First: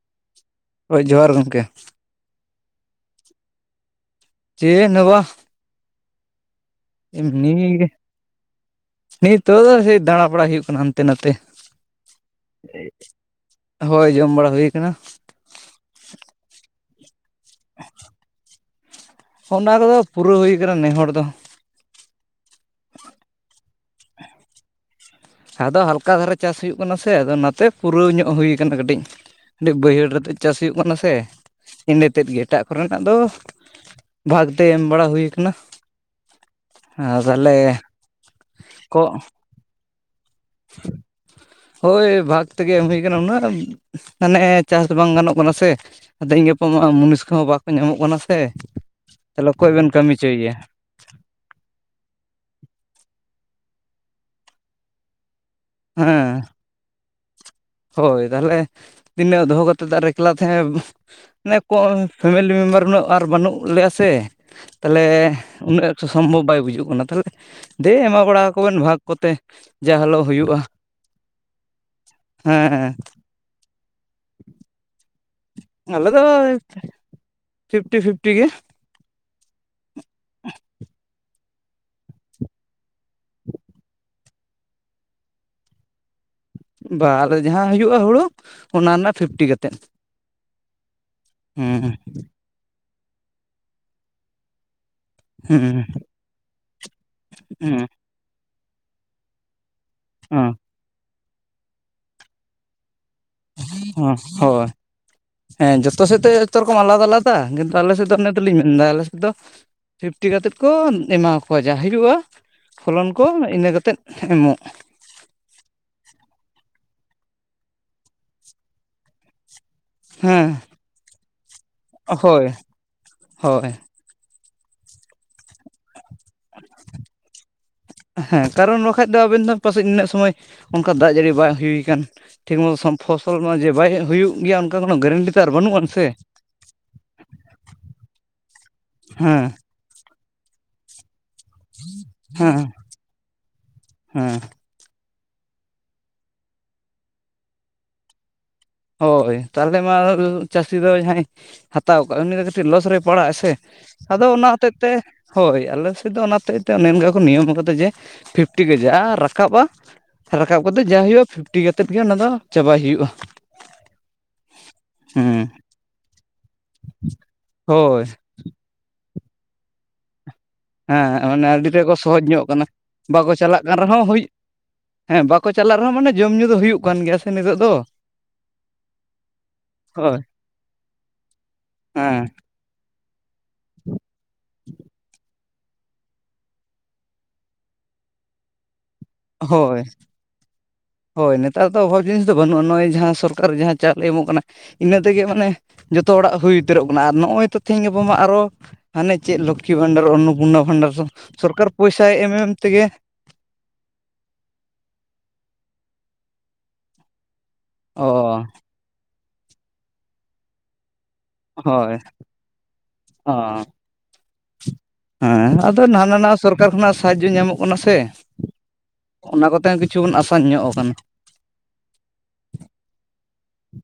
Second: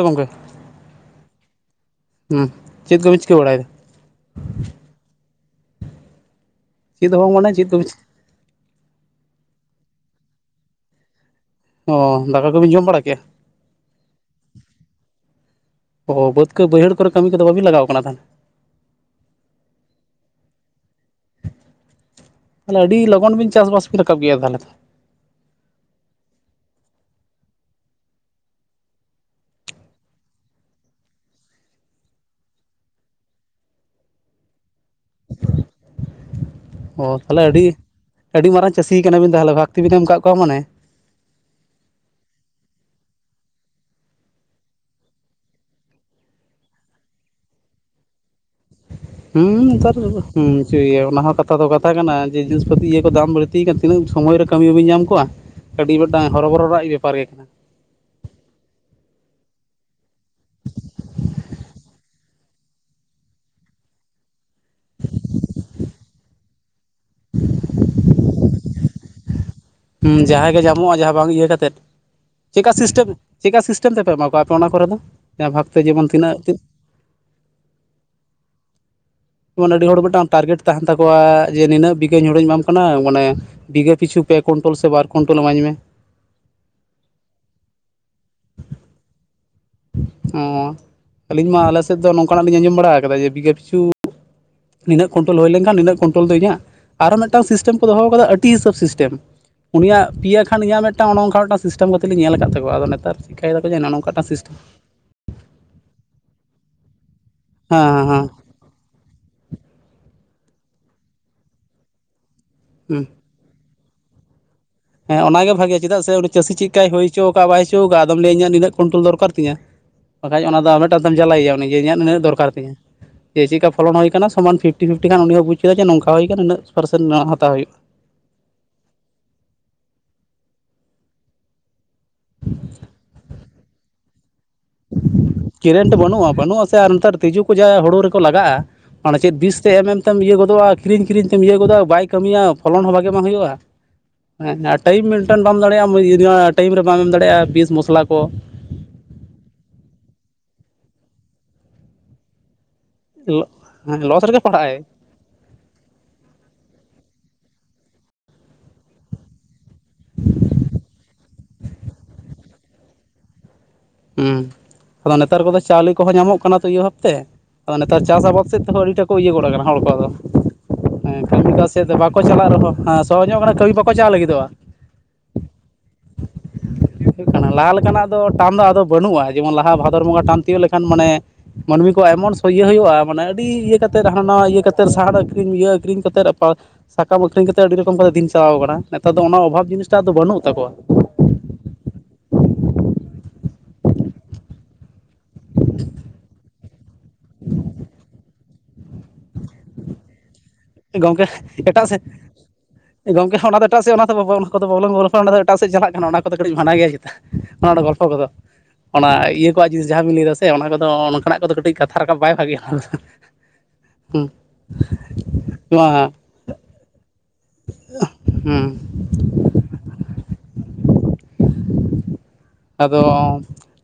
ᱜᱚᱝᱠᱮ ᱦᱳᱭ ᱡᱚᱦᱟᱨ ᱜᱚᱢᱠᱮ᱾ ᱪᱮᱫ ᱠᱚᱵᱤᱱ ᱪᱤᱠᱟᱹ ᱵᱟᱲᱟᱭᱮᱫᱟ? ᱪᱮᱫ ᱦᱚ ᱵᱟᱝ᱾ ᱪᱮᱫ ᱦᱚᱸ ᱵᱟᱝ ᱢᱟᱱᱮ ᱮᱢᱱᱤ ᱪᱮᱫ ᱠᱚᱵᱤᱱ ᱜᱮ, ᱱᱤᱛᱚᱜ ᱥᱮ ᱫᱟᱬᱟ ᱵᱟᱲᱟᱭ ᱦᱩᱭᱩᱜ ᱠᱟᱱᱟ ᱦᱟᱱᱛᱮ ᱱᱟᱛᱮ᱾ ᱚ, ᱫᱟᱠᱟ ᱠᱚᱵᱤᱱ ᱡᱚᱢ ᱵᱟᱲᱟ ᱠᱮᱜᱼᱟ? ᱦᱳᱭ, ᱡᱚᱢ ᱵᱟᱲᱟ ᱦᱩᱭ ᱟᱠᱟᱱᱟ᱾ ᱚ ᱵᱟᱹᱫᱽ ᱠᱚ ᱵᱟᱹᱭᱦᱟᱹᱲ ᱠᱚᱨᱮ ᱠᱟᱹᱢᱤ ᱠᱚ ᱫᱚ ᱵᱟᱵᱤᱱ ᱞᱟᱜᱟᱣ ᱠᱟᱱᱟ ᱛᱟᱦᱚᱞᱮ? ᱚᱱᱟ ᱠᱚᱫᱚ, ᱯᱩᱨᱟᱹᱣ ᱦᱩᱭ ᱟᱠᱟᱱᱟ ᱱᱮᱦᱚᱲ ᱫᱚ᱾ ᱛᱟᱦᱚᱞᱮ ᱟᱹᱰᱤ ᱞᱚᱜᱚᱱ ᱵᱤᱱ ᱪᱟᱥᱵᱟᱥ ᱵᱤᱱ ᱨᱟᱠᱟᱵ ᱜᱮᱭᱟ ᱛᱟᱦᱚᱞᱮ ᱛᱚ᱾ ᱟᱫᱚ ᱦᱟᱞᱠᱟ ᱫᱷᱟᱨᱮ ᱪᱟᱥ ᱦᱩᱭᱩᱜ ᱠᱟᱱᱟ ᱥᱮ, ᱟᱫᱚ ᱚᱱᱟᱛᱮ ᱯᱩᱨᱟᱹᱣ ᱧᱚᱜ ᱦᱩᱭ ᱠᱟᱱᱟ ᱠᱟᱹᱴᱤᱡ᱾ ᱟᱹᱰᱤ ᱵᱟᱹᱭᱦᱟᱹᱲ ᱨᱮᱛᱮᱫ ᱪᱟᱥ ᱦᱩᱭᱩᱜ ᱠᱟᱱᱟ ᱥᱮ, ᱤᱱᱟᱹ ᱛᱮᱫ ᱜᱮ ᱮᱴᱟᱜ ᱠᱚᱨᱮᱱᱟᱜ ᱫᱚ ᱵᱷᱟᱜᱽᱛᱮ ᱮᱢ ᱵᱟᱲᱟ ᱦᱩᱭ ᱟᱠᱟᱱᱟ᱾ ᱚ ᱛᱟᱦᱚᱞᱮ ᱟᱹᱰᱤ ᱟᱹᱰᱤ ᱢᱟᱨᱟᱝ ᱪᱟᱹᱥᱤ ᱠᱚᱜ ᱠᱟᱱᱟ ᱵᱤᱱ ᱛᱟᱦᱚᱞᱮ, ᱵᱷᱟᱠ ᱛᱤ ᱵᱤᱱ ᱮᱢ ᱠᱟᱜ ᱠᱚᱣᱟ ᱢᱟᱱᱮ᱾ ᱦᱳᱭ ᱵᱷᱟᱜᱽ ᱛᱮᱜᱮ ᱮᱢ ᱦᱩᱭ ᱠᱟᱱᱟ, ᱩᱱᱟᱹᱜ ᱢᱟᱱᱮ ᱪᱟᱥ ᱵᱟᱝ ᱜᱟᱱᱚᱜ ᱠᱟᱱᱟ ᱥᱮ᱾ ᱟᱫᱚ ᱛᱮᱦᱮᱧ ᱜᱟᱯᱟ ᱢᱟ ᱢᱩᱱᱤᱥ ᱠᱚ ᱦᱚᱸ ᱵᱟᱠᱚ ᱧᱟᱢᱚᱜ ᱠᱟᱱᱟ ᱥᱮ᱾ ᱛᱟᱦᱚᱞᱮ ᱦᱩᱸ ᱚᱠᱚᱭ ᱵᱮᱱ ᱱᱮᱛᱟᱨ ᱫᱚ ᱠᱟᱹᱢᱤ ᱦᱚᱪᱚᱭᱮᱭᱟ [unintelligible] ᱚᱱᱟ ᱦᱚᱸ ᱠᱟᱛᱷᱟ ᱠᱟᱛᱷᱟ ᱫᱚ ᱠᱟᱛᱷᱟ ᱠᱟᱱᱟ ᱡᱮ, ᱡᱤᱱᱤᱥ ᱯᱟᱹᱛᱤ ᱤᱭᱟᱹ ᱠᱚ ᱫᱟᱢ ᱵᱟᱹᱲᱛᱤ ᱠᱟᱱᱟ ᱛᱤᱱᱟᱹᱜ ᱥᱚᱢᱚᱭ ᱨᱮ ᱠᱟᱹᱢᱤ ᱵᱟᱹᱵᱤᱱ ᱧᱟᱢ ᱠᱚᱣᱟ᱾ ᱟᱹᱰᱤ ᱦᱮᱸ ᱢᱤᱫᱴᱟᱝ ᱦᱚᱨᱚ ᱵᱚᱨᱚ ᱨᱮᱱᱟᱜ ᱵᱮᱯᱟᱨ ᱜᱮ ᱠᱟᱱᱟ᱾ ᱦᱳᱭ ᱛᱟᱦᱞᱮ ᱛᱤᱱᱟᱹᱜ ᱫᱚᱦᱚ ᱠᱟᱛᱮᱫ ᱟᱨ ᱮᱠᱞᱟ ᱛᱟᱦᱮᱸ ᱚᱱᱮ ᱠᱚ ᱯᱷᱮᱢᱮᱞᱤ ᱢᱮᱢᱵᱟᱨ ᱩᱱᱟᱹᱜ ᱟᱨ ᱵᱟᱹᱱᱩᱜ ᱞᱮᱭᱟ ᱥᱮ᱾ ᱛᱟᱦᱚᱞᱮ ᱩᱱᱟᱹᱜ ᱮᱠᱴᱩ ᱥᱚᱢᱵᱷᱚᱵ ᱵᱟᱭ ᱵᱩᱡᱟᱹᱜ ᱠᱟᱱᱟ᱾ ᱛᱟᱦᱚᱞᱮ ᱫᱮ ᱮᱢᱟ ᱵᱟᱲᱟ ᱟᱠᱚ ᱵᱮᱱ ᱵᱷᱟᱜᱽ ᱠᱚᱛᱮ᱾ ᱡᱟ ᱦᱮᱸ ᱦᱤᱞᱳᱜ ᱡᱟᱦᱟᱸᱭ ᱦᱩᱭᱩᱜᱼᱟ ᱜᱮ ᱧᱟᱢᱚᱜᱼᱟ, ᱡᱟᱦᱟᱸ ᱵᱟᱝ ᱤᱭᱟᱹ ᱠᱟᱛᱮᱫ᱾ ᱪᱮᱜᱼᱠᱟ ᱦᱮᱸ ᱥᱤᱥᱴᱮᱢ ᱪᱮᱠᱟ ᱥᱤᱥᱴᱮᱢ ᱛᱮᱯᱮ ᱮᱢᱟ ᱠᱚᱣᱟ, ᱟᱯᱮ ᱚᱱᱟ ᱠᱚᱨᱮ ᱫᱚ ᱡᱟᱦᱟᱸ ᱵᱷᱟᱜᱵᱽ ᱛᱮ ᱟᱞᱮ ᱡᱮᱢᱚᱱ ᱫᱚ ᱛᱤᱱᱟᱹᱜ ᱯᱷᱤᱯᱴᱤ ᱯᱷᱤᱯᱴᱤ ᱜᱮ᱾ ᱡᱮᱢᱚᱱ ᱟᱹᱰᱤ ᱦᱚᱲ ᱢᱤᱫᱴᱟᱝ ᱴᱟᱨᱜᱮᱴ ᱛᱟᱦᱮᱱ ᱛᱟᱠᱚᱣᱟ, ᱡᱮ ᱱᱤᱱᱟᱹᱜ ᱵᱤ ᱦᱳᱲᱳᱧ ᱮᱢᱟᱢ ᱠᱟᱱᱟ, ᱢᱟᱱᱮ ᱵᱤᱜᱷᱟᱹ ᱯᱤᱪᱷᱩ ᱯᱮ ᱠᱩᱭᱱᱴᱳᱞ ᱥᱮ ᱵᱟᱨ ᱠᱩᱭᱱᱴᱳᱞ ᱤᱢᱟᱹᱧ ᱢᱮ᱾ ᱵᱟ, ᱟᱞᱮ ᱫᱚ ᱡᱟᱦᱟᱸ ᱦᱩᱭᱩᱜᱼᱟ ᱦᱩᱲᱩ, ᱚᱱᱟ ᱨᱮᱱᱟᱜ ᱯᱷᱤᱯᱴᱤ ᱠᱟᱛᱮᱫ᱾ ᱚᱻ ᱟᱹᱞᱤᱧ ᱢᱟ ᱟᱞᱮ ᱦᱩᱸ ᱥᱮᱫ ᱫᱚ ᱱᱚᱝᱠᱟᱱᱟᱜ ᱞᱤᱧ ᱟᱸᱡᱚᱢ ᱵᱟᱲᱟ ᱠᱟᱫᱟ ᱡᱮ ᱵᱤᱜᱷᱟᱹ ᱯᱤᱪᱷᱩ ᱱᱤᱱᱟᱹᱜ ᱠᱚᱱᱴᱳᱞ ᱦᱩᱭ ᱞᱮᱠᱷᱟᱱ ᱦᱩᱸ ᱱᱤᱱᱟᱹᱜ ᱠᱩᱱᱴᱳᱞ ᱫᱚ ᱤᱧᱟᱹᱜ ᱾ᱟᱨᱚ ᱢᱤᱫᱴᱟᱝ ᱥᱤᱥᱴᱮᱢ ᱠᱚ ᱦᱩᱸ ᱫᱚᱦᱚ ᱟᱠᱟᱫᱟ ᱟᱹᱰ ᱛᱤ ᱦᱤᱥᱟᱹᱵᱽ ᱥᱤᱥᱴᱮᱢ ᱩᱱᱤᱭᱟᱜ ᱯᱮᱭᱟ ᱦᱚᱸ ᱠᱷᱟᱱ ᱤᱧᱟᱹᱜ ᱢᱤᱫᱴᱟᱝ ᱚᱱᱮ ᱚᱱᱠᱟ ᱢᱤᱫᱴᱟᱝ ᱥᱤᱥᱴᱮᱢ ᱠᱟᱛᱮᱫ ᱞᱤᱧ ᱧᱮᱞ ᱟᱠᱟᱫ ᱛᱟᱠᱚᱣᱟ, ᱟᱫᱚ ᱱᱮᱛᱟᱨ ᱪᱮᱠᱟᱭᱟ ᱫᱟᱜ ᱠᱚ ᱱᱚᱝᱠᱟᱱᱟᱜ ᱦᱚᱸ ᱢᱤᱫᱴᱟᱝ ᱥᱤᱥ ᱦᱳᱭ ᱦᱮᱸ ᱡᱚᱛᱚ ᱥᱮᱫ ᱛᱮ ᱡᱚᱛᱚ ᱨᱚᱠᱚᱢ ᱟᱞᱟᱫᱟ ᱟᱞᱟ ᱫᱟ ᱠᱤᱱᱛᱩ ᱦᱮᱸ ᱟᱞᱮ ᱥᱮᱫ ᱦᱮᱸ ᱫᱚ ᱦᱮᱸ ᱤᱱᱟᱹ ᱛᱮ ᱞᱤᱧ ᱢᱮᱱ ᱮᱫᱟ ᱟᱞᱮ ᱥᱮᱫ ᱫᱚ, ᱯᱷᱤᱯᱴᱤ ᱠᱟᱛᱮᱫ ᱠᱚ ᱮᱢᱟᱠᱚᱣᱟ, ᱡᱟ ᱦᱩᱭᱩᱜᱼᱟ ᱦᱩᱸ ᱯᱷᱚᱞᱚᱱ ᱠᱚ ᱤᱱᱟᱹ ᱠᱟᱛᱮᱫ ᱮᱢᱚᱜ᱾ ᱦᱮᱸ ᱚᱱᱟᱜᱮ ᱵᱷᱟᱜᱮᱭᱟ, ᱪᱮᱫᱟᱜ ᱥᱮ ᱩᱱᱤ ᱪᱟᱹᱥᱤ ᱪᱮᱫ ᱞᱮᱠᱟᱭ ᱦᱩᱭ ᱪᱚ ᱚᱠᱟ ᱵᱟᱭ ᱦᱚᱭ ᱪᱚ ᱠᱟᱣᱟᱜᱼᱟ ᱟᱢ ᱞᱟᱹᱭᱟᱹ ᱱᱤᱱᱟᱹ ᱠᱚᱱᱴᱨᱞ ᱫᱚᱨᱟᱨ ᱛᱤᱧᱟᱹ, ᱵᱟᱠᱷᱟᱡ ᱦᱮᱸ ᱚᱱᱟ ᱫᱚ ᱢᱤᱫᱴᱟᱝ ᱛᱮᱢ ᱡᱟᱞᱟᱭᱮᱭᱟ ᱩᱱᱤ ᱡᱮ ᱤᱧᱟᱹᱜ ᱱᱩᱱᱟᱹᱜ ᱦᱳᱭ ᱫᱚᱨᱠᱟᱨ ᱛᱤᱧ ᱡᱮ ᱪᱮᱫ ᱦᱳᱭ ᱞᱮᱠᱟ ᱯᱷᱚᱞᱚᱱ ᱦᱩᱭ ᱟᱠᱟᱱᱟ ᱥᱚᱢᱟᱱ ᱯᱷᱤᱯ ᱴᱤ ᱯᱷᱤᱯᱴᱤ ᱠᱷᱟᱱ ᱩᱱᱤ ᱦᱚᱸ ᱵᱩᱡᱽ ᱠᱮᱫᱟ ᱱᱚᱝᱠᱟ ᱦᱩᱭ ᱟᱠᱟᱱᱟ ᱩᱱᱟᱜ ᱯᱟᱨᱥᱮᱱᱴ ᱦᱟᱛᱟᱣ ᱦᱩᱭᱩᱜᱼᱟ᱾ ᱦᱮᱸ ᱠᱟᱨᱚᱱ ᱵᱟᱠᱷᱟᱡ ᱫᱚ ᱟᱵᱮᱱ ᱫᱚ ᱯᱟᱥᱮᱡ ᱩᱱᱟᱹᱜ ᱥᱚᱢᱚᱭ ᱚᱱᱠᱟ ᱫᱟᱜ ᱡᱟᱹᱲᱤ ᱵᱟᱭ ᱦᱩᱭᱩᱠᱟᱱ᱾ ᱴᱷᱤᱠ ᱢᱚᱛᱚ ᱯᱷᱚᱥᱚᱞ ᱢᱟ ᱡᱮ ᱵᱟᱭ ᱦᱩᱭᱩᱜ ᱜᱮᱭᱟ᱾ ᱠᱳᱱᱳ ᱜᱮᱨᱮᱱᱴᱤ ᱛᱚ ᱟᱨ ᱵᱟᱹᱱᱩᱜ ᱟᱱ ᱠᱨᱮᱱᱴ ᱥᱮ ᱵᱟᱹᱱᱩᱜᱼᱟ ᱵᱟᱹᱱᱩᱜ ᱟᱥᱮ ᱟᱨ ᱱᱮᱛᱟᱨ ᱛᱤᱡᱩ ᱠᱚ ᱡᱟ ᱦᱩᱲᱩ ᱨᱮᱠᱚ ᱞᱟᱜᱟᱜᱼᱟ ᱚᱱᱟ ᱪᱮᱫ ᱦᱮᱸ ᱫᱤᱥ ᱛᱮ ᱮᱢᱮᱢ ᱛᱮᱢ ᱤᱭᱟᱹ ᱜᱚᱫᱚᱜᱼᱟ ᱠᱤᱨᱤᱧ ᱠᱤᱨᱤᱧ ᱛᱮᱢ ᱤᱭᱟᱹ ᱜᱚᱫᱚᱜᱼᱟ ᱵᱟᱭ ᱠᱟᱹᱢᱤᱭᱟ ᱦᱮᱸ ᱯᱷᱚᱞᱚᱱ ᱦᱚᱸ ᱵᱷᱟᱜᱮ ᱵᱟᱝ ᱦᱩᱭᱩᱜᱼᱟ ᱦᱮᱸ ᱟᱨ ᱴᱟᱭᱤᱢ ᱢᱮᱱᱴᱮᱱ ᱵᱟᱢ ᱫᱟᱲᱮᱭᱟᱜᱼᱟ ᱴᱟᱭᱤᱢ ᱨᱮ ᱵᱟᱢ ᱮᱢ ᱫᱟᱲᱮᱭᱟᱜᱼᱟ ᱵᱤᱥ ᱢᱚᱥᱞᱟ ᱠᱚ ᱦᱳᱭ ᱛᱟᱦᱚᱞᱮ ᱢᱟ ᱪᱟᱹᱥᱤ ᱫᱚ ᱡᱟᱦᱟᱸᱭ ᱦᱟᱛᱟᱣ ᱠᱟᱜ ᱩᱱᱤ ᱫᱚ ᱠᱟᱹᱴᱤᱡ ᱞᱚᱥ ᱨᱮ ᱯᱟᱲᱟᱜ ᱟᱭ ᱥᱮ ᱦᱮᱸ ᱞᱚᱥ ᱟᱫᱚ ᱨᱮᱜᱮ ᱚᱱᱟ ᱦᱚᱛᱮᱫ ᱯᱟᱲᱟᱜᱼᱟᱭ ᱛᱮ ᱦᱳᱭ ᱟᱞᱮ ᱥᱮᱫ ᱫᱚ ᱚᱱᱟᱛᱮ ᱛᱮ ᱚᱱᱮ ᱚᱱᱠᱟ ᱠᱚ ᱱᱤᱭᱚᱢ ᱠᱟᱫᱟ ᱡᱮ ᱯᱷᱤᱯᱴᱤ ᱜᱮ ᱠᱟᱡᱟᱜ ᱨᱟᱠᱟᱵᱼᱟ ᱨᱟᱠᱟᱵ ᱠᱟᱛᱮ ᱡᱟ ᱦᱩᱭᱩᱜᱼᱟ ᱯᱷᱤᱯᱴᱤ ᱠᱟᱛᱮ ᱜᱮ ᱚᱱᱟ ᱪᱟᱵᱟᱭ ᱦᱩᱭᱩᱜᱼᱟ। ᱦᱩᱸ ᱟᱫᱚ ᱱᱮᱛᱟᱨ ᱦᱮᱸ ᱠᱚᱫᱚ ᱪᱟᱣᱞᱮ ᱠᱚᱦᱚᱸ ᱧᱟᱢᱚᱜ ᱦᱩᱭᱩᱜ ᱠᱟᱱᱟ ᱛᱚ ᱤᱭᱟᱹ ᱵᱷᱟᱵᱛᱮ ᱟᱫᱚ ᱦᱳᱭ ᱱᱮᱛᱟᱨ ᱪᱟᱥ ᱟᱵᱟᱫ ᱥᱮᱫ ᱛᱮᱦᱚᱸ ᱟᱹᱰᱤᱴᱟ ᱠᱚ ᱤᱭᱟᱹ ᱜᱚᱫ ᱟᱠᱟᱱᱟ ᱦᱚᱲ ᱠᱚ ᱟᱫᱚ᱾ ᱦᱮᱸ ᱢᱟᱱᱮ ᱠᱟᱹᱢᱤ ᱫᱚ ᱟᱹᱰᱤ ᱛᱮᱫ ᱥᱮᱫ ᱠᱚ ᱫᱚ ᱵᱟᱠᱚ ᱥᱚᱦᱚᱡᱽ ᱧᱚᱜ ᱪᱟᱞᱟᱜ ᱠᱟᱱᱟ ᱨᱮᱦᱚᱸ ᱦᱮᱸ ᱥᱚᱦᱚ ᱵᱟᱠᱚ ᱧᱚᱜ ᱠᱟᱱᱟ ᱪᱟᱞᱟᱜ ᱠᱟᱹᱢᱤ ᱠᱟᱱ ᱵᱟᱠᱚ ᱨᱮᱦᱚᱸ ᱪᱟᱞᱟᱜ ᱦᱩᱭ ᱞᱟᱹᱜᱤᱫᱚᱜᱼᱟ। ᱦᱮᱸ ᱵᱟᱠᱚ ᱪᱟᱞᱟᱜ ᱨᱮᱦᱚᱸ ᱢᱟᱱᱮ ᱡᱚᱢ ᱧᱩᱸ ᱫᱚ ᱦᱩᱭᱩᱜ ᱠᱟᱱ ᱜᱮᱭᱟ ᱥᱮ ᱱᱤᱛᱚᱜ ᱫᱚ। ᱟᱫᱚ ᱴᱟᱢ ᱫᱚ ᱟᱫᱚ ᱵᱟᱹᱱᱩᱜᱼᱟ ᱡᱮᱢᱚᱱ ᱞᱟᱦᱟ ᱵᱷᱟᱫᱚᱨ ᱦᱳᱭ ᱵᱚᱸᱜᱟ ᱴᱟᱱ ᱛᱤᱭᱳᱜ ᱞᱮᱠᱷᱟᱱ ᱢᱟᱱᱮ ᱢᱟᱹᱱᱢᱤ ᱠᱚ ᱦᱮᱸ ᱮᱢᱚᱱ ᱥᱚᱭᱭᱟᱹ ᱦᱩᱭᱩᱜᱼᱟ ᱢᱟᱱᱮ ᱟᱹᱰᱤ ᱤᱭᱟᱹ ᱠᱟᱛᱮᱫ ᱦᱟᱱᱟ ᱱᱟᱣᱟ ᱤᱭᱟᱹ ᱠᱟᱛᱮᱫ ᱥᱟᱦᱟ ᱟᱹᱠᱷᱨᱤᱧ ᱠᱟᱛᱮᱫ ᱟᱨ ᱥᱟᱠᱟᱢ ᱟᱹᱠᱷᱨᱤᱧ ᱠᱟᱛᱮᱫ ᱟᱹᱰᱤ ᱨᱚᱠᱚᱢ ᱫᱤᱱ ᱪᱟᱞᱟᱣ ᱟᱠᱟᱱᱟ ᱱᱮᱛᱟᱨ ᱫᱚ ᱚᱱᱟ ᱚᱵᱷᱟᱵᱽ ᱦᱳᱭ ᱡᱤᱱᱤᱥᱴᱟᱜ ᱫᱚ ᱵᱟᱹᱱᱩᱜ ᱛᱟᱠᱚᱣᱟ। ᱦᱳᱭ ᱱᱮᱛᱟᱨ ᱫᱚ ᱚᱵᱷᱟᱵᱽ ᱡᱤᱱᱤᱥ ᱫᱚ ᱵᱟᱹᱱᱩᱜᱼᱟ ᱱᱚᱜᱼᱚᱭ ᱡᱟᱦᱟᱸ ᱥᱚᱨᱠᱟᱨ ᱡᱟᱦᱟᱸ ᱪᱟᱣᱞᱮ ᱮᱢᱚᱜ ᱠᱟᱱᱟ ᱤᱱᱟᱹ ᱛᱮᱜᱮ ᱢᱟᱱᱮ ᱡᱚᱛᱚ ᱦᱚᱲᱟᱜ ᱦᱩᱭ ᱩᱛᱟᱹᱨᱚᱜ ᱠᱟᱱᱟ ᱟᱨ ᱱᱚᱜᱼᱚᱭ ᱛᱚ ᱛᱮᱦᱤᱧ ᱜᱟᱯᱟ ᱢᱟ ᱟᱨᱚ ᱦᱟᱱᱮ ᱪᱮᱫ ᱞᱚᱠᱠᱷᱤ ᱵᱷᱟᱱᱰᱟᱨ ᱚᱱᱚᱯᱩᱨᱱᱱᱟ ᱵᱷᱟᱱᱰᱟᱨ ᱫᱚ ᱜᱚᱢᱠᱮ ᱥᱚᱨᱠᱟᱨ ᱮᱴᱟᱜ ᱥᱮᱫ ᱯᱚᱭᱥᱟᱭ ᱮᱢ ᱮᱢ ᱛᱮᱜᱮ ᱜᱚᱝᱠᱮ ᱚᱱᱟ ᱫᱚ ᱚᱱᱟ ᱫᱚ ᱮᱴᱟᱜ ᱥᱮᱡ ᱚᱱᱟ ᱫᱚ ᱵᱟᱚᱞᱝ ᱜᱚᱞᱯᱚ ᱚᱱᱟ ᱫᱚ ᱮᱴᱟᱜᱮᱫ ᱪᱟᱞᱟᱜ ᱠᱟᱱᱟ ᱚᱱᱟ ᱠᱚᱫᱚ ᱠᱟᱹᱴᱤᱡ ᱢᱟᱱᱟ ᱜᱮᱭᱟ। ᱚᱱᱟ ᱚ ᱜᱚᱞᱯᱷᱚ ᱠᱚᱫᱚ ᱚᱱᱟ ᱤᱭᱟᱹ ᱠᱚᱣᱟᱜ ᱡᱤᱱᱤᱥ ᱡᱟᱦᱟᱸ ᱵᱤᱱ ᱞᱟᱹᱭ ᱫᱟ ᱥᱮ ᱚᱱᱟ ᱠᱚᱫᱚ ᱚᱱᱠᱟᱱᱟᱜ ᱠᱚᱫᱚ ᱠᱟᱹᱴᱤᱡ ᱦᱳᱭ ᱠᱟᱛᱷᱟ ᱨᱟᱠᱟᱵ ᱵᱟᱭ ᱵᱷᱟᱜᱮᱭᱟ। ᱚ ᱱᱚᱣᱟ ᱦᱟᱱᱟ ᱱᱟᱣᱟ ᱥᱚᱨᱠᱟᱨ ᱠᱷᱚᱱᱟᱜ ᱥᱟᱦᱟᱡᱡᱚ ᱧᱟᱢᱚᱜ ᱠᱟᱱᱟ ᱥᱮ। ᱦᱩᱸ ᱚᱱᱟ ᱠᱚᱛᱮ ᱦᱚᱸᱚᱸ ᱠᱤᱪᱷᱩ ᱵᱚᱱ ᱟᱥᱟᱱ ᱧᱚᱜ ᱟᱠᱟᱱᱟ। ᱟᱫᱚ,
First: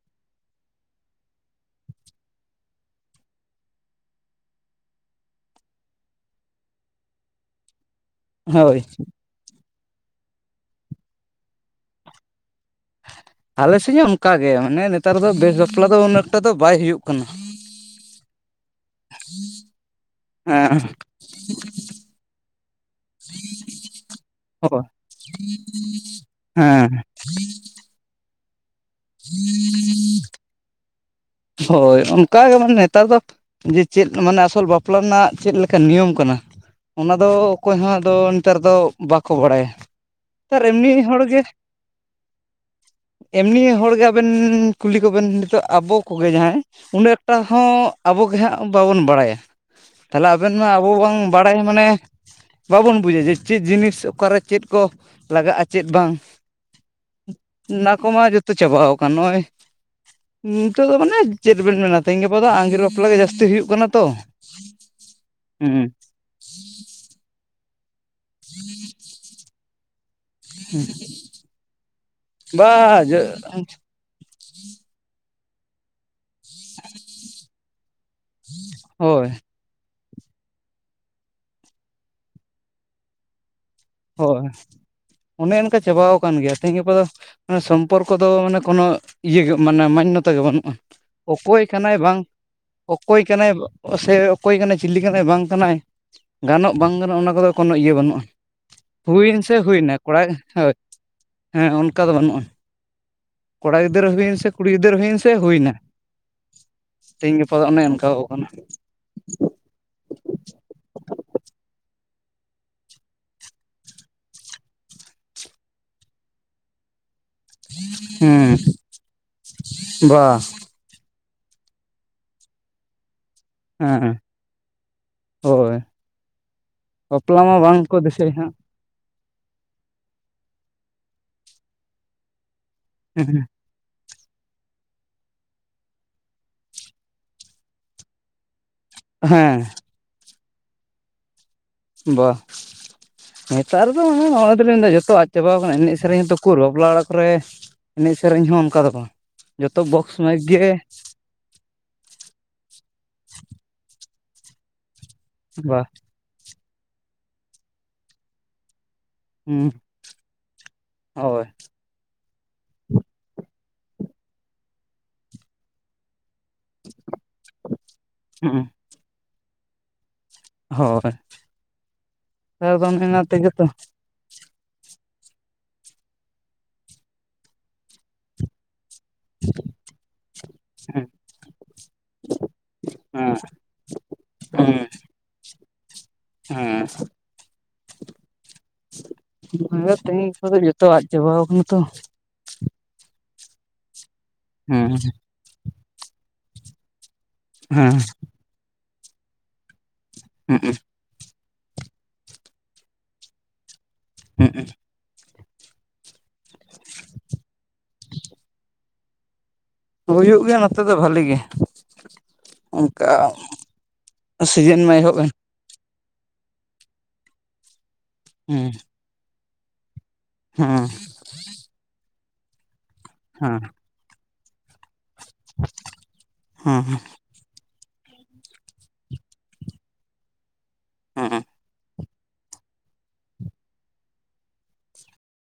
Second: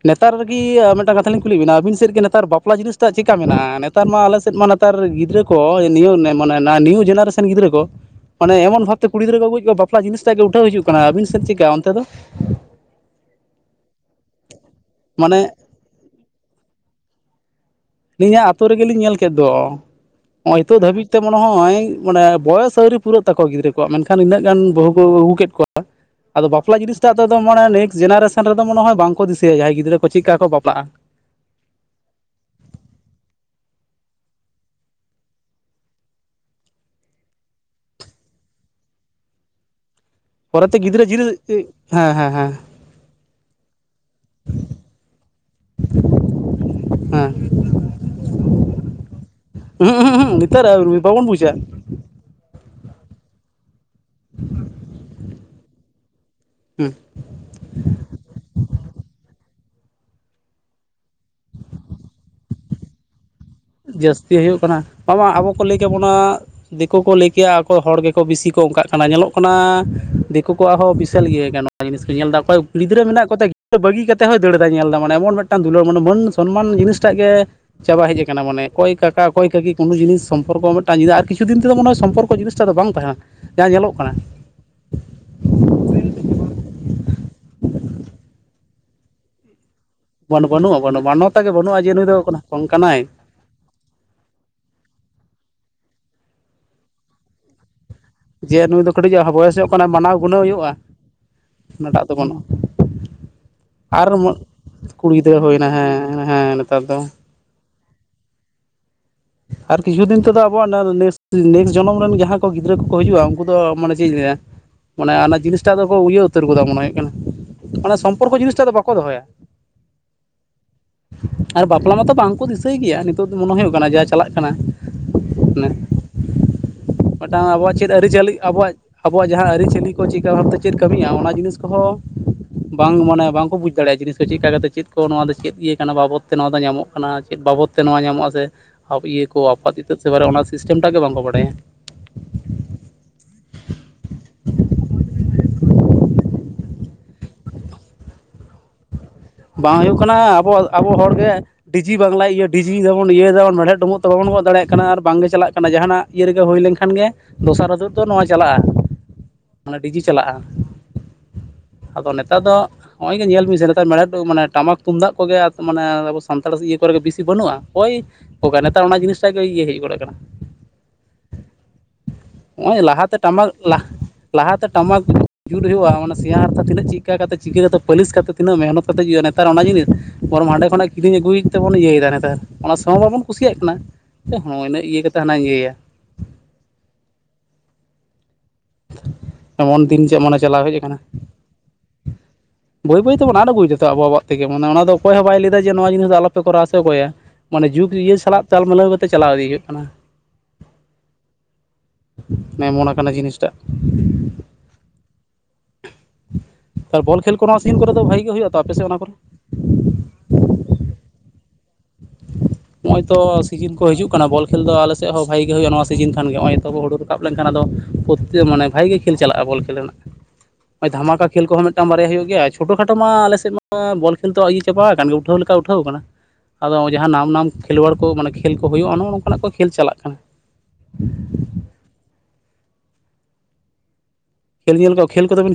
ᱱᱮᱛᱟᱨ ᱨᱤᱜᱤ ᱢᱤᱫᱴᱟᱝ ᱠᱟᱛᱷᱟ ᱞᱤᱧ ᱠᱩᱞᱤᱭᱮᱫ ᱵᱤᱱᱟ ᱟᱹᱵᱤᱱ ᱥᱮᱫ ᱜᱮ ᱱᱮᱛᱟᱨ ᱵᱟᱯᱞᱟ ᱡᱤᱱᱤᱥᱴᱟ ᱪᱮᱫᱮᱠᱟ ᱢᱮᱱᱟᱜᱼᱟ ᱱᱮᱛ ᱱᱮᱛᱟᱨ ᱢᱟ ᱟᱞᱮ ᱥᱮᱫ ᱢᱟ ᱱᱮᱛᱟᱨ ᱜᱤᱫᱽᱨᱟᱹ ᱠᱚ ᱢᱟᱱᱮ ᱱᱤᱭᱩ ᱡᱮᱱᱟᱨᱮᱥᱮᱱ ᱠᱚ ᱢᱟᱱᱮ ᱦᱳᱭ ᱮᱢᱚᱱ ᱵᱷᱟᱵᱛᱮ ᱠᱩᱲᱤ ᱜᱤᱫᱽᱨᱟᱹ ᱠᱚ ᱵᱟᱯᱞᱟᱜ ᱡᱤᱱᱤᱥ ᱴᱟᱜ ᱜᱮ ᱩᱴᱷᱟᱹᱣ ᱦᱤᱡᱩᱜ ᱠᱟᱱᱟ ᱟᱵᱤᱱ ᱥᱮᱫ ᱪᱤᱜᱠᱟ ᱚᱱᱛᱮ ᱫᱚ? ᱟᱞᱮ ᱥᱮᱫ ᱦᱚᱸ ᱚᱱᱠᱟᱜᱮ ᱢᱟᱱᱮ ᱱᱮᱛᱟᱨ ᱫᱚ ᱢᱟᱱᱮ ᱵᱮᱥ ᱵᱟᱯᱞᱟ ᱫᱚ ᱩᱱᱟᱹᱜᱠᱴᱟ ᱫᱚ ᱵᱟᱭ ᱦᱩᱭᱩᱜ ᱠᱟᱱᱟ। ᱟᱹᱞᱤᱧᱟᱜ ᱟ ᱟᱹᱛᱩᱳ ᱨᱮᱜᱮᱞᱤᱧ ᱧᱮᱞ ᱠᱮᱫ ᱫᱚ᱾ ᱱᱚᱜᱼᱚᱭ ᱦᱮᱸ ᱱᱤᱛ ᱫᱷᱟᱹᱤᱡ ᱢᱮ ᱱᱚᱜᱼᱚᱭ ᱢᱚᱱᱮ ᱵᱚᱭᱚᱥ ᱟᱹᱣᱨᱤ ᱯᱩᱨᱟᱹᱜ ᱛᱟᱠᱚᱣᱟ ᱜᱤᱫᱽᱨᱟᱹ ᱠᱚᱣᱟᱜ ᱢᱮᱱᱠᱷᱟᱱ ᱤᱱᱟᱹᱜ ᱜᱟᱱ ᱦᱳᱭ ᱵᱟᱹᱦᱩ ᱠᱚ ᱟᱹᱜᱩ ᱠᱮᱫ ᱠᱚᱣᱟ [inaudible] ᱟᱫᱚ ᱵᱟᱯᱞᱟ ᱦᱮᱸ ᱡᱤᱱᱤᱥᱴᱟᱜ ᱟᱫᱚ ᱢᱟᱱᱮ ᱱᱮᱠᱥᱴ ᱡᱮᱱᱟᱨᱮᱥᱮᱱ ᱨᱮᱫᱚ ᱢᱚᱱᱮᱦᱚᱭ ᱵᱟᱝ ᱠᱚ ᱫᱤᱥᱟᱹᱭᱟ ᱡᱟᱦᱟᱸᱭ ᱜᱤᱫᱽᱨᱟᱹ ᱠᱚ ᱪᱮᱜ ᱠᱟ ᱠᱚ ᱵᱟᱯᱞᱟᱜ-ᱟ, ᱦᱳᱭ ᱚᱱᱠᱟ ᱜᱮ ᱢᱟᱱᱮ ᱱᱮᱛᱟᱨ ᱫᱚ ᱡᱮ ᱪᱮᱫ ᱢᱟᱱᱮ ᱟᱥᱚᱞ ᱵᱟᱯᱞᱟ ᱨᱮᱱᱟᱜ ᱪᱮᱫ ᱞᱮᱠᱟ ᱱᱤᱭᱚᱢ ᱠᱟᱱᱟ? ᱚᱱᱟᱫᱚ ᱚᱠᱚᱭᱦᱚᱸ ᱟᱫᱚ ᱱᱮᱛᱟᱨ ᱫᱚ ᱵᱟᱠᱚ ᱵᱟᱲᱟᱭᱟ᱾ ᱛᱟᱨ ᱯᱚᱨᱮᱛᱮ ᱮᱢᱱᱤ ᱜᱤᱫᱽᱨᱟᱹ ᱦᱚᱲ ᱡᱤᱨᱟᱹ ᱜᱮ ᱦᱮᱸ ᱦᱮᱸ ᱦᱮᱸ ᱮᱢᱱᱤ ᱦᱚᱲ ᱜᱮ ᱟᱵᱮᱱ ᱠᱩᱞᱤ ᱠᱚᱵᱮᱱ ᱱᱤᱛᱳᱜ ᱟᱵᱚ ᱠᱚᱜᱮ ᱡᱟᱦᱟᱸᱭ ᱩᱱᱟᱹᱜ ᱦᱮᱸ ᱮᱠᱴᱟ ᱦᱚᱸ ᱟᱵᱚᱜᱮ ᱦᱟᱸᱜ ᱵᱟᱵᱚᱱ ᱵᱟᱲᱟᱭᱟ ᱦᱩᱸ ᱦᱩᱸ ᱛᱟᱦᱞᱮ ᱦᱩᱸ ᱟᱵᱮᱱ ᱱᱮᱛᱟᱨ ᱢᱟ ᱟᱵᱚ ᱵᱟᱝ ᱵᱟᱵᱚᱱ ᱵᱩᱡᱟ ᱵᱟᱲᱟᱭ ᱢᱟ ᱱᱮ ᱵᱟᱵᱚᱱ ᱵᱩᱡᱟ ᱡᱮ ᱪᱮᱫ ᱡᱤᱱᱤᱥ ᱚᱠᱟᱨᱮ ᱪᱮᱫ ᱠᱚ ᱞᱟᱜᱟᱜ-ᱟ ᱪᱮᱫ ᱵᱟᱝ ᱦᱮᱸ ᱚᱱᱟ ᱠᱚᱢᱟ ᱡᱚᱛᱚ ᱪᱟᱵᱟᱣ ᱟᱠᱟᱱ ᱱᱚᱜ-ᱚᱭ ᱱᱤᱛᱳᱜ ᱫᱚ ᱢᱟᱱᱮ ᱪᱮᱫ ᱵᱮᱱ ᱢᱮᱱᱟ ᱛᱮᱦᱮᱧ ᱜᱟᱯᱟ ᱫᱚ ᱟᱸᱜᱮᱨ ᱵᱟᱯᱞᱟ ᱜᱮ ᱡᱟᱹᱥᱛᱤ ᱦᱩᱭᱩᱜ ᱠᱟᱱᱟ ᱛᱚ ᱡᱟᱹᱥᱛᱤ ᱦᱩᱭᱩᱜ ᱠᱟᱱᱟ ᱵᱟᱝ ᱵᱟᱝ ᱟᱵᱚ ᱠᱚ ᱞᱟᱹᱭ ᱠᱮᱜ ᱦᱩᱸ ᱵᱚᱱᱟ ᱫᱤᱠᱩ ᱠᱚ ᱞᱟᱹᱭ ᱠᱮᱭᱟ ᱦᱚᱲ ᱜᱮᱠᱚ ᱵᱤᱥᱤ ᱠᱚ ᱚᱨᱠᱟᱜ ᱠᱟᱱᱟ ᱧᱮᱞᱚᱜ ᱠᱟᱱᱟ ᱫᱤᱠᱩ ᱠᱚᱣᱟᱜ ᱦᱚᱸ ᱵᱤᱥᱟᱞ ᱜᱤ ᱜᱟᱱᱚᱜ ᱡᱤᱱᱤᱥ ᱠᱚ ᱧᱮᱞ ᱮᱫᱟ ᱚᱠᱚᱭ ᱵᱟ ᱜᱤᱫᱽᱨᱟᱹ ᱢᱮᱱᱟᱹᱜ ᱠᱚᱛᱮ ᱜᱤᱫᱽᱨᱟᱹ ᱵᱟᱹᱜᱤ ᱠᱟᱛᱮ ᱛᱮ ᱦᱚᱭ ᱫᱟᱹᱲ ᱮᱫᱟᱭ ᱧᱮᱞ ᱫᱟ ᱢᱟᱱᱮ ᱮᱢᱚᱱ ᱢᱮᱜᱴᱟᱝ ᱫᱩᱞᱟᱹᱲ ᱢᱟᱱᱮᱹ ᱢᱟᱹᱱ ᱥᱚᱱᱢᱟᱱ ᱡᱤᱱᱤᱥᱹᱴᱟᱜ ᱜᱮ ᱪᱟᱵᱟ ᱦᱮᱡ ᱟᱸ ᱠᱟᱱᱟ ᱢᱟᱹᱱᱮ ᱠᱚᱭ ᱦᱳᱭ ᱠᱟᱠᱟ ᱠᱚᱭ ᱠᱟᱹᱠᱤ ᱠᱳᱱᱳ ᱡᱤᱱᱤᱥ ᱥᱚᱢᱯᱚᱨᱠᱚᱸ ᱢᱮᱜᱴᱟᱝ ᱟᱨ ᱠᱤᱪᱷᱩ ᱫᱤᱱ ᱛᱮᱫᱚ ᱢᱚᱱᱮ ᱦᱚᱭ ᱥᱚᱢᱯᱠᱚ ᱡᱤᱱᱤᱥᱴᱟ ᱫᱚ ᱵᱟᱝ ᱛᱟᱦᱮᱱᱟ ᱡᱟᱦᱟᱸ ᱧᱮᱞᱚᱜ ᱠᱟᱱᱟ᱾ ᱦᱚᱭ ᱚᱱᱮ ᱚᱱᱠᱟ ᱪᱟᱵᱟᱣ ᱠᱟᱱ ᱜᱮᱭᱟ ᱛᱮᱤᱦᱮᱧ ᱜᱟᱯᱟ ᱫᱚ ᱱᱮ ᱥᱚᱢᱯᱚᱨ ᱠᱚ ᱫᱚ ᱢᱟᱱᱮ ᱠᱚᱱᱚ ᱤᱭᱟᱹ ᱜᱮ ᱢᱟᱱᱮ ᱢᱟᱱᱱᱚ ᱛᱟ ᱜᱮ ᱵᱟᱹᱱᱩᱜᱼᱟ ᱵᱟᱹᱱᱩᱜ-ᱟ ᱵᱟᱹᱱᱩᱜᱼᱟ ᱢᱟᱱᱚᱛᱟ ᱜᱮ ᱚᱠᱚᱭ ᱵᱟᱹᱱᱩᱜᱼᱟ ᱡᱮ ᱠᱟᱱᱟᱭ ᱱᱩᱭ ᱵᱟᱝ ᱫᱚ ᱠᱟᱱᱟ ᱠᱟᱱᱟᱭ ᱚᱠᱚᱭ ᱠᱟᱱᱟᱹᱭ ᱥᱮ ᱚᱠᱚᱭ ᱠᱟᱱᱟᱭ ᱪᱤᱞᱤ ᱠᱟᱱᱟᱭ ᱵᱟᱝ ᱠᱟᱱᱟᱭ ᱜᱟᱱᱚᱜ ᱵᱟᱝ ᱜᱟᱱᱚᱜ ᱚᱱᱟ ᱠᱚᱫᱚ ᱠᱳᱱᱳ ᱤᱭᱟᱹ ᱵᱟᱹᱱᱩᱜ-ᱟ᱾ ᱡᱮ ᱱᱩᱭ ᱫᱚ ᱠᱟᱹᱴᱤᱡ ᱦᱟ ᱵᱚᱭᱮᱥᱚᱜ ᱠᱟᱱᱟ ᱢᱟᱱᱟᱹᱣ ᱜᱩᱱᱟᱹᱣ ᱦᱩᱭᱩᱜ-ᱟ ᱦᱳᱭ ᱦᱮᱸ ᱚᱱᱟᱴᱟᱜ ᱚᱱᱠᱟ ᱫᱚ ᱵᱟᱹᱱᱩᱜ-ᱟ᱾ ᱵᱟᱹᱱᱩᱜᱼᱟ ᱠᱚᱲᱟ ᱟᱨᱻ ᱜᱤᱫᱽᱨᱟᱹ ᱦᱩᱭᱮᱱ ᱥᱮ ᱠᱩᱲᱤ ᱦᱩᱭᱮᱱ ᱥᱮ ᱜᱤᱫᱽᱨᱟᱹ ᱦᱳᱭᱱᱟ ᱦᱮᱸ ᱦᱮᱸ ᱱᱮᱛᱟᱨ ᱫᱚ᱾ ᱠᱚ ᱚᱱᱮ ᱚᱱ ᱠᱟᱣ ᱠᱟᱱᱟ᱾ ᱟᱨ ᱠᱤᱪᱷᱩ ᱫᱤᱱ ᱛᱮᱫᱚ ᱟᱸᱵᱚᱣᱟᱜ ᱱᱟ ᱱᱮᱥ ᱱᱮᱠᱥ ᱡᱚᱱᱚᱢ ᱨᱮᱱ ᱡᱟᱦᱟᱸᱭ ᱠᱚ ᱜᱤᱫᱽᱨᱟᱹ ᱠᱚᱠᱚᱸ ᱦᱤᱡᱩᱜ-ᱟ ᱩᱝᱠᱩ ᱫᱚ ᱢᱟᱱᱮᱹ ᱪᱮᱜ ᱤᱧ ᱞᱟᱹᱭᱟ ᱢᱟᱱᱮ ᱚᱱᱟ ᱡᱤᱱᱤᱥᱴᱟᱜ ᱫᱚᱠᱚ ᱤᱭᱟᱹ ᱩᱛᱟᱹᱨ ᱜᱚᱫᱟ ᱢᱚᱱᱮ ᱦᱩᱭᱩᱜ ᱠᱟᱱᱟ᱾ ᱚᱱᱟ ᱥᱚᱢᱯᱚᱨᱠᱚᱸ ᱦᱩᱸ ᱡᱤᱱᱤᱥᱹᱴᱟ ᱫᱚ ᱵᱟᱠᱚᱸ ᱫᱚᱦᱚᱭᱟ᱾ ᱵᱟ ᱟᱨ ᱵᱟᱯᱞᱟ ᱢᱟᱛᱚ ᱵᱟᱝᱠᱚᱸ ᱫᱤᱥᱟᱹᱭ ᱜᱮᱹᱭᱟ ᱱᱤᱛᱳᱜ ᱫᱚ ᱢᱚᱱᱮ ᱦᱩᱭᱩᱜ ᱠᱟᱱᱟ ᱡᱟ ᱦᱮᱸ ᱪᱟᱞᱟᱜ ᱠᱟᱱᱟ ᱦᱳᱭ ᱵᱟᱯᱞᱟ ᱢᱮᱜᱴᱟᱝ ᱢᱟ ᱟᱸᱵᱚᱣᱟᱜ ᱵᱟᱝ ᱪᱮᱫ ᱠᱚ ᱟᱹᱨᱤᱪᱟᱹᱞᱤ ᱫᱤᱥᱟᱹᱭᱟ ᱟᱸᱵᱚᱣᱟᱜ ᱟᱸᱵᱚᱣᱟᱜ ᱡᱟᱦᱟᱸ ᱟᱹᱨᱤᱪᱟᱹᱞᱤ ᱠᱚ ᱪᱮᱜᱠᱟ ᱵᱷᱟᱵᱛᱮ ᱪᱮᱫ ᱠᱟᱹᱢᱤᱜ-ᱟ ᱚᱱᱟ ᱡᱤᱱᱤᱥ ᱠᱚᱦᱚᱸ ᱵᱟᱝ ᱢᱟᱱᱮ ᱵᱟᱝᱠᱚ ᱵᱩᱡᱽ ᱫᱟᱲᱮᱜ-ᱟ ᱡᱤᱱᱤᱥ ᱛᱚ ᱪᱮᱫᱠᱟ ᱠᱟᱛᱮ ᱪᱮᱫ ᱠᱚ ᱱᱚᱣᱟ ᱫᱚ ᱪᱮᱫ ᱤᱭᱟᱹ ᱠᱟᱱᱟ ᱵᱟᱵᱚᱛ ᱛᱮ ᱱᱚᱣᱟ ᱫᱚ ᱧᱟᱢᱚᱜ ᱠᱟᱱᱟ ᱪᱮᱫ ᱵᱟᱵᱚᱛ ᱛᱮ ᱱᱚᱣᱟ ᱧᱟᱢᱚ-ᱟ ᱥᱮ ᱦᱚᱠ ᱤᱭᱟᱹ ᱠᱚ ᱦᱮᱸ ᱟᱯᱟ ᱤᱛᱟᱹᱫ ᱥᱮ ᱵᱟᱨᱮ ᱚᱱᱟ ᱥᱤᱥᱴᱮᱢᱹᱴᱟᱜ ᱜᱮ ᱵᱟᱝᱠᱚ ᱵᱟᱰᱟᱭᱟ᱾ ᱵᱟ᱾ ᱱᱮᱛᱟᱨ ᱨᱮᱫᱚ ᱱᱚᱜ-ᱚᱭ ᱫᱚᱞᱤᱧ ᱢᱮᱱ ᱮᱫᱟ ᱡᱚᱛᱚ ᱟᱫ ᱪᱟᱵᱟᱣ ᱟᱸᱠᱟᱱᱟ ᱮᱱᱮᱡ ᱥᱮᱨᱮᱧ ᱦᱚᱸ ᱛᱚ ᱠᱩᱨ ᱵᱟᱯᱞᱟ ᱚᱲᱟᱜ ᱠᱚᱨᱮ ᱮᱱᱮᱡ ᱥᱮᱨᱮᱧ ᱦᱚᱸ ᱚᱱᱠᱟ ᱫᱚ ᱵᱟ᱾ ᱵᱟᱝ ᱦᱩᱭᱩᱜ ᱠᱟᱱᱟ ᱟᱸᱵᱚ ᱟᱸᱵᱚ ᱦᱚᱲᱜᱮ ᱰᱤᱡᱤ ᱵᱟᱝᱞᱟᱭ ᱤᱭᱟᱹ ᱰᱤᱡᱤᱭ ᱫᱟᱵᱚᱱ ᱤᱭᱟᱹᱭ ᱫᱟᱵᱚᱱ ᱢᱮᱲᱦᱮᱫ ᱰᱩᱸᱵᱩᱜ ᱛᱚ ᱵᱟᱵᱚᱱ ᱜᱚᱜ ᱫᱟᱲᱮᱭᱟᱜ ᱠᱟᱱᱟ ᱟᱨ ᱵᱟᱝᱜᱮ ᱪᱟᱞᱟᱜ ᱠᱟᱱᱟ ᱵᱟ ᱡᱟᱦᱟᱸᱱᱟᱜ ᱤᱭᱟᱹ ᱨᱮᱜᱮ ᱦᱳᱭ ᱞᱮᱝᱠᱷᱟᱱ ᱜᱮ ᱫᱚᱥᱟᱨ ᱟᱫᱚᱫ ᱫᱚ ᱱᱚᱣᱟ ᱪᱟᱞᱟᱜ-ᱟ᱾ ᱦᱩᱸ ᱢᱟᱱᱮ ᱰᱤᱡᱤ ᱪᱟᱞᱟᱜ-ᱟ᱾ ᱦᱳᱭ ᱟᱸᱫᱚ ᱱᱮᱛᱟᱨ ᱫᱚ ᱦᱚᱜ-ᱚᱭ ᱜᱮ ᱧᱮᱞ ᱵᱤᱱ ᱱᱮᱛᱟᱨ ᱢᱮᱬᱦᱮᱫ ᱰᱩ ᱢᱟᱱᱮᱱ ᱴᱟᱢᱟᱠ ᱛᱩᱢᱫᱟᱜ ᱠᱚᱸᱜᱮ ᱢᱟᱱᱮ ᱟᱻ ᱥᱟᱱᱛᱟᱲ ᱤᱭᱟᱹ ᱠᱚᱨᱮᱜ ᱵᱤᱥᱤ ᱵᱟᱹᱱᱩᱜ-ᱟ ᱳᱭ ᱚᱠᱟ ᱦᱩᱸ ᱱᱮᱛᱟᱨ ᱚᱱᱟ ᱡᱤᱱᱤᱥ ᱴᱟᱜ ᱜᱮ ᱤᱭᱟᱹ ᱦᱮᱡ ᱜᱚᱫᱽ ᱠᱟᱱᱟ᱾ ᱦᱚᱭ ᱮᱠᱫᱚᱢ ᱚᱱᱟ ᱛᱮᱜᱮ ᱛᱚ ᱞᱟᱦᱟᱸᱛᱮ ᱴᱟᱢᱟᱠ ᱡᱩᱛ ᱦᱩᱭᱩᱜᱼᱟ ᱚᱱᱟ ᱥᱮᱭᱟ ᱦᱟᱨᱛᱟ ᱛᱤᱱᱟᱹᱜ ᱪᱤᱜᱠᱟ ᱠᱟᱛᱮ ᱪᱤᱠᱟᱹ ᱠᱟᱛᱮ ᱯᱟᱹᱞᱤᱥ ᱠᱟᱛᱮ ᱛᱤᱱᱟᱹᱜ ᱢᱮᱦᱱᱚᱛ ᱠᱟᱛᱮᱜ ᱡᱤᱭ ᱚᱱᱮ ᱱᱮᱛᱟᱨ ᱚᱱᱟ ᱡᱤᱱᱤᱥ ᱵᱚᱨᱚᱢ ᱦᱟᱸᱰᱮ ᱠᱷᱚᱱᱟᱜ ᱦᱮᱸ ᱠᱤᱨᱤᱧ ᱟᱹᱜᱩᱭᱮᱜ ᱛᱮᱵᱚᱱ ᱤᱭᱟᱹᱭᱮᱫᱟ ᱱᱮᱛᱟᱨ ᱚᱱᱟ ᱥᱚᱢᱚᱭ ᱵᱟᱵᱚᱱ ᱦᱮᱸ ᱠᱩᱥᱤᱭᱟᱜ ᱠᱟᱱᱟ᱾ ᱦᱚᱸ ᱱᱩᱱᱟᱹᱜ ᱤᱭᱟᱹ ᱠᱟᱛᱮᱫ ᱦᱟᱸᱱᱟᱧ ᱤᱭᱟᱹᱭᱟ᱾ ᱦᱮᱸ᱾ ᱮᱢᱚᱱ ᱫᱤᱱ ᱪᱮᱫ ᱛᱮᱦᱮᱧ ᱢᱟᱱᱮ ᱠᱚᱫᱚ ᱪᱟᱞᱟᱣ ᱦᱮᱡ ᱡᱷᱚᱛᱚ ᱟᱠᱟᱱᱟ ᱟᱫ ᱪᱟᱵᱟᱣ ᱠᱟᱱᱟ ᱛᱚ᱾ ᱵᱟᱹᱭ ᱵᱟᱹᱭ ᱛᱮᱵᱚᱱ ᱟᱫ ᱟᱹᱜᱩᱭ ᱫᱟᱛᱚ ᱟᱸᱵᱚ ᱟᱵᱟᱜ ᱛᱮᱜᱮ ᱢᱟᱱᱮ ᱦᱮᱸ ᱚᱱᱟ ᱫᱚ ᱚᱠᱚᱭ ᱦᱚᱸ ᱵᱟᱭ ᱞᱟᱹᱭᱟ ᱡᱮ ᱱᱚᱣᱟ ᱡᱤᱱᱤᱥ ᱫᱚ ᱟᱸᱞᱚᱯᱮ ᱠᱚᱨᱟᱣᱟ ᱥᱮ ᱚᱸᱠᱚᱭᱟ᱾ ᱢᱟᱹᱱᱮ ᱡᱩᱜᱽ ᱦᱮᱸ ᱤᱭᱟᱹ ᱥᱟᱞᱟᱜ ᱛᱟᱞ ᱢᱤᱞᱟᱹᱣ ᱠᱟᱛᱮ ᱪᱟᱞᱟᱣ ᱤᱫᱤ ᱦᱩᱭᱩᱹᱜ ᱠᱟᱱᱟ᱾ ᱦᱩᱸᱜ ᱩᱸ᱾ ᱮᱸ ᱢᱚᱱ ᱠᱟᱱᱟ ᱡᱤᱱᱤᱥᱹᱴᱟᱜ᱾ ᱦᱮᱸᱜ ᱩᱸ᱾ ᱟᱨ ᱵᱚᱞ ᱠᱷᱹᱮᱞ ᱠᱚᱨᱮ ᱱᱚᱣᱟ ᱥᱤᱱ ᱠᱚᱨᱮ ᱫᱚ ᱵᱷᱟᱜᱤ ᱜᱮ ᱦᱩᱭᱩᱜᱼᱟ ᱛᱚ ᱟᱸᱯᱮ ᱥᱮᱫ ᱚᱱᱟ ᱠᱚᱨᱮ? ᱦᱩᱭᱩᱜ ᱜᱮᱹᱭᱟ ᱱᱚᱛᱮ ᱫᱚ ᱵᱷᱟᱹᱞᱤ ᱜᱮ᱾ ᱱᱚᱸᱜᱼᱚᱭ ᱚᱱᱠᱟ ᱛᱚ ᱥᱤᱡᱤᱱ ᱠᱚ ᱦᱤᱡᱩᱜ ᱠᱟᱱᱟ ᱵᱚᱞ ᱠᱷᱮᱞ ᱫᱚ ᱥᱤᱡᱤᱱ ᱢᱟ ᱟᱸᱞᱮ ᱥᱮᱫ ᱮᱦᱚᱵ ᱦᱚᱸ ᱮᱱ ᱵᱷᱟᱜᱤ ᱜᱮ ᱦᱩᱭᱩᱜᱼᱟ ᱱᱚᱣᱟ ᱥᱤᱡᱤᱱ ᱠᱷᱟᱱᱜ ᱜᱮ ᱱᱚᱸᱜᱼᱚᱭ ᱛᱚ ᱦᱩᱲᱩ ᱨᱟᱠᱟᱵ ᱞᱮᱱᱹᱠᱷᱟᱱ ᱟᱸᱫᱚ ᱯᱨᱚᱛᱛᱮ ᱢᱟᱹᱱᱮ ᱦᱮᱸ ᱵᱷᱟᱜᱮ ᱜᱮ ᱠᱷᱮᱞ ᱪᱟᱞᱟᱜᱼᱟ ᱵᱚᱞ ᱠᱷᱮᱞ ᱨᱮᱱᱟᱜ᱾ ᱦᱮᱸ ᱱᱚᱸᱜᱼᱚᱭ ᱫᱷᱟᱢᱟᱠᱟ ᱠᱷᱮᱞ ᱠᱚᱦᱚᱸ ᱢᱤᱫᱴᱟᱝ ᱵᱟᱨᱭᱟ ᱦᱩᱭᱩᱜ ᱜᱮᱹᱭᱟ ᱪᱷᱚᱴᱳ ᱠᱷᱟᱴᱳ ᱢᱟ ᱟᱸᱞᱮ ᱥᱮᱫ ᱦᱮᱸ ᱢᱟ ᱵᱚᱞ ᱠᱷᱮᱞ ᱛᱚ ᱤᱭᱟᱹ ᱪᱟᱵᱟᱜ ᱠᱟᱱ ᱜᱮ ᱩ ᱴᱷᱟᱹᱣ ᱞᱮᱠᱟ ᱩᱴᱷᱟᱹᱣ ᱠᱟᱱᱟ᱾ ᱟᱫᱚ ᱦᱮᱸ ᱡᱟᱦᱟᱸ ᱱᱟᱢ ᱱᱟᱢ ᱠᱷᱮᱞᱣᱟᱲ ᱠᱚ ᱢᱟᱱᱮ ᱠᱷᱮᱞ ᱠᱚ ᱦᱩᱭᱩᱜᱼᱟ ᱱᱚᱸᱜᱼᱚ ᱱᱚᱝᱠᱟᱱᱟᱜ ᱠᱚ ᱠᱷᱮᱞ ᱪᱟᱞᱟᱜ ᱠᱟᱱᱟ᱾ ᱦᱚᱸ ᱦᱚᱸ᱾ ᱠᱷᱮᱞ ᱧᱮᱞ ᱠᱚ ᱠᱷᱮᱞ ᱠᱚᱫᱚ ᱵᱤᱱ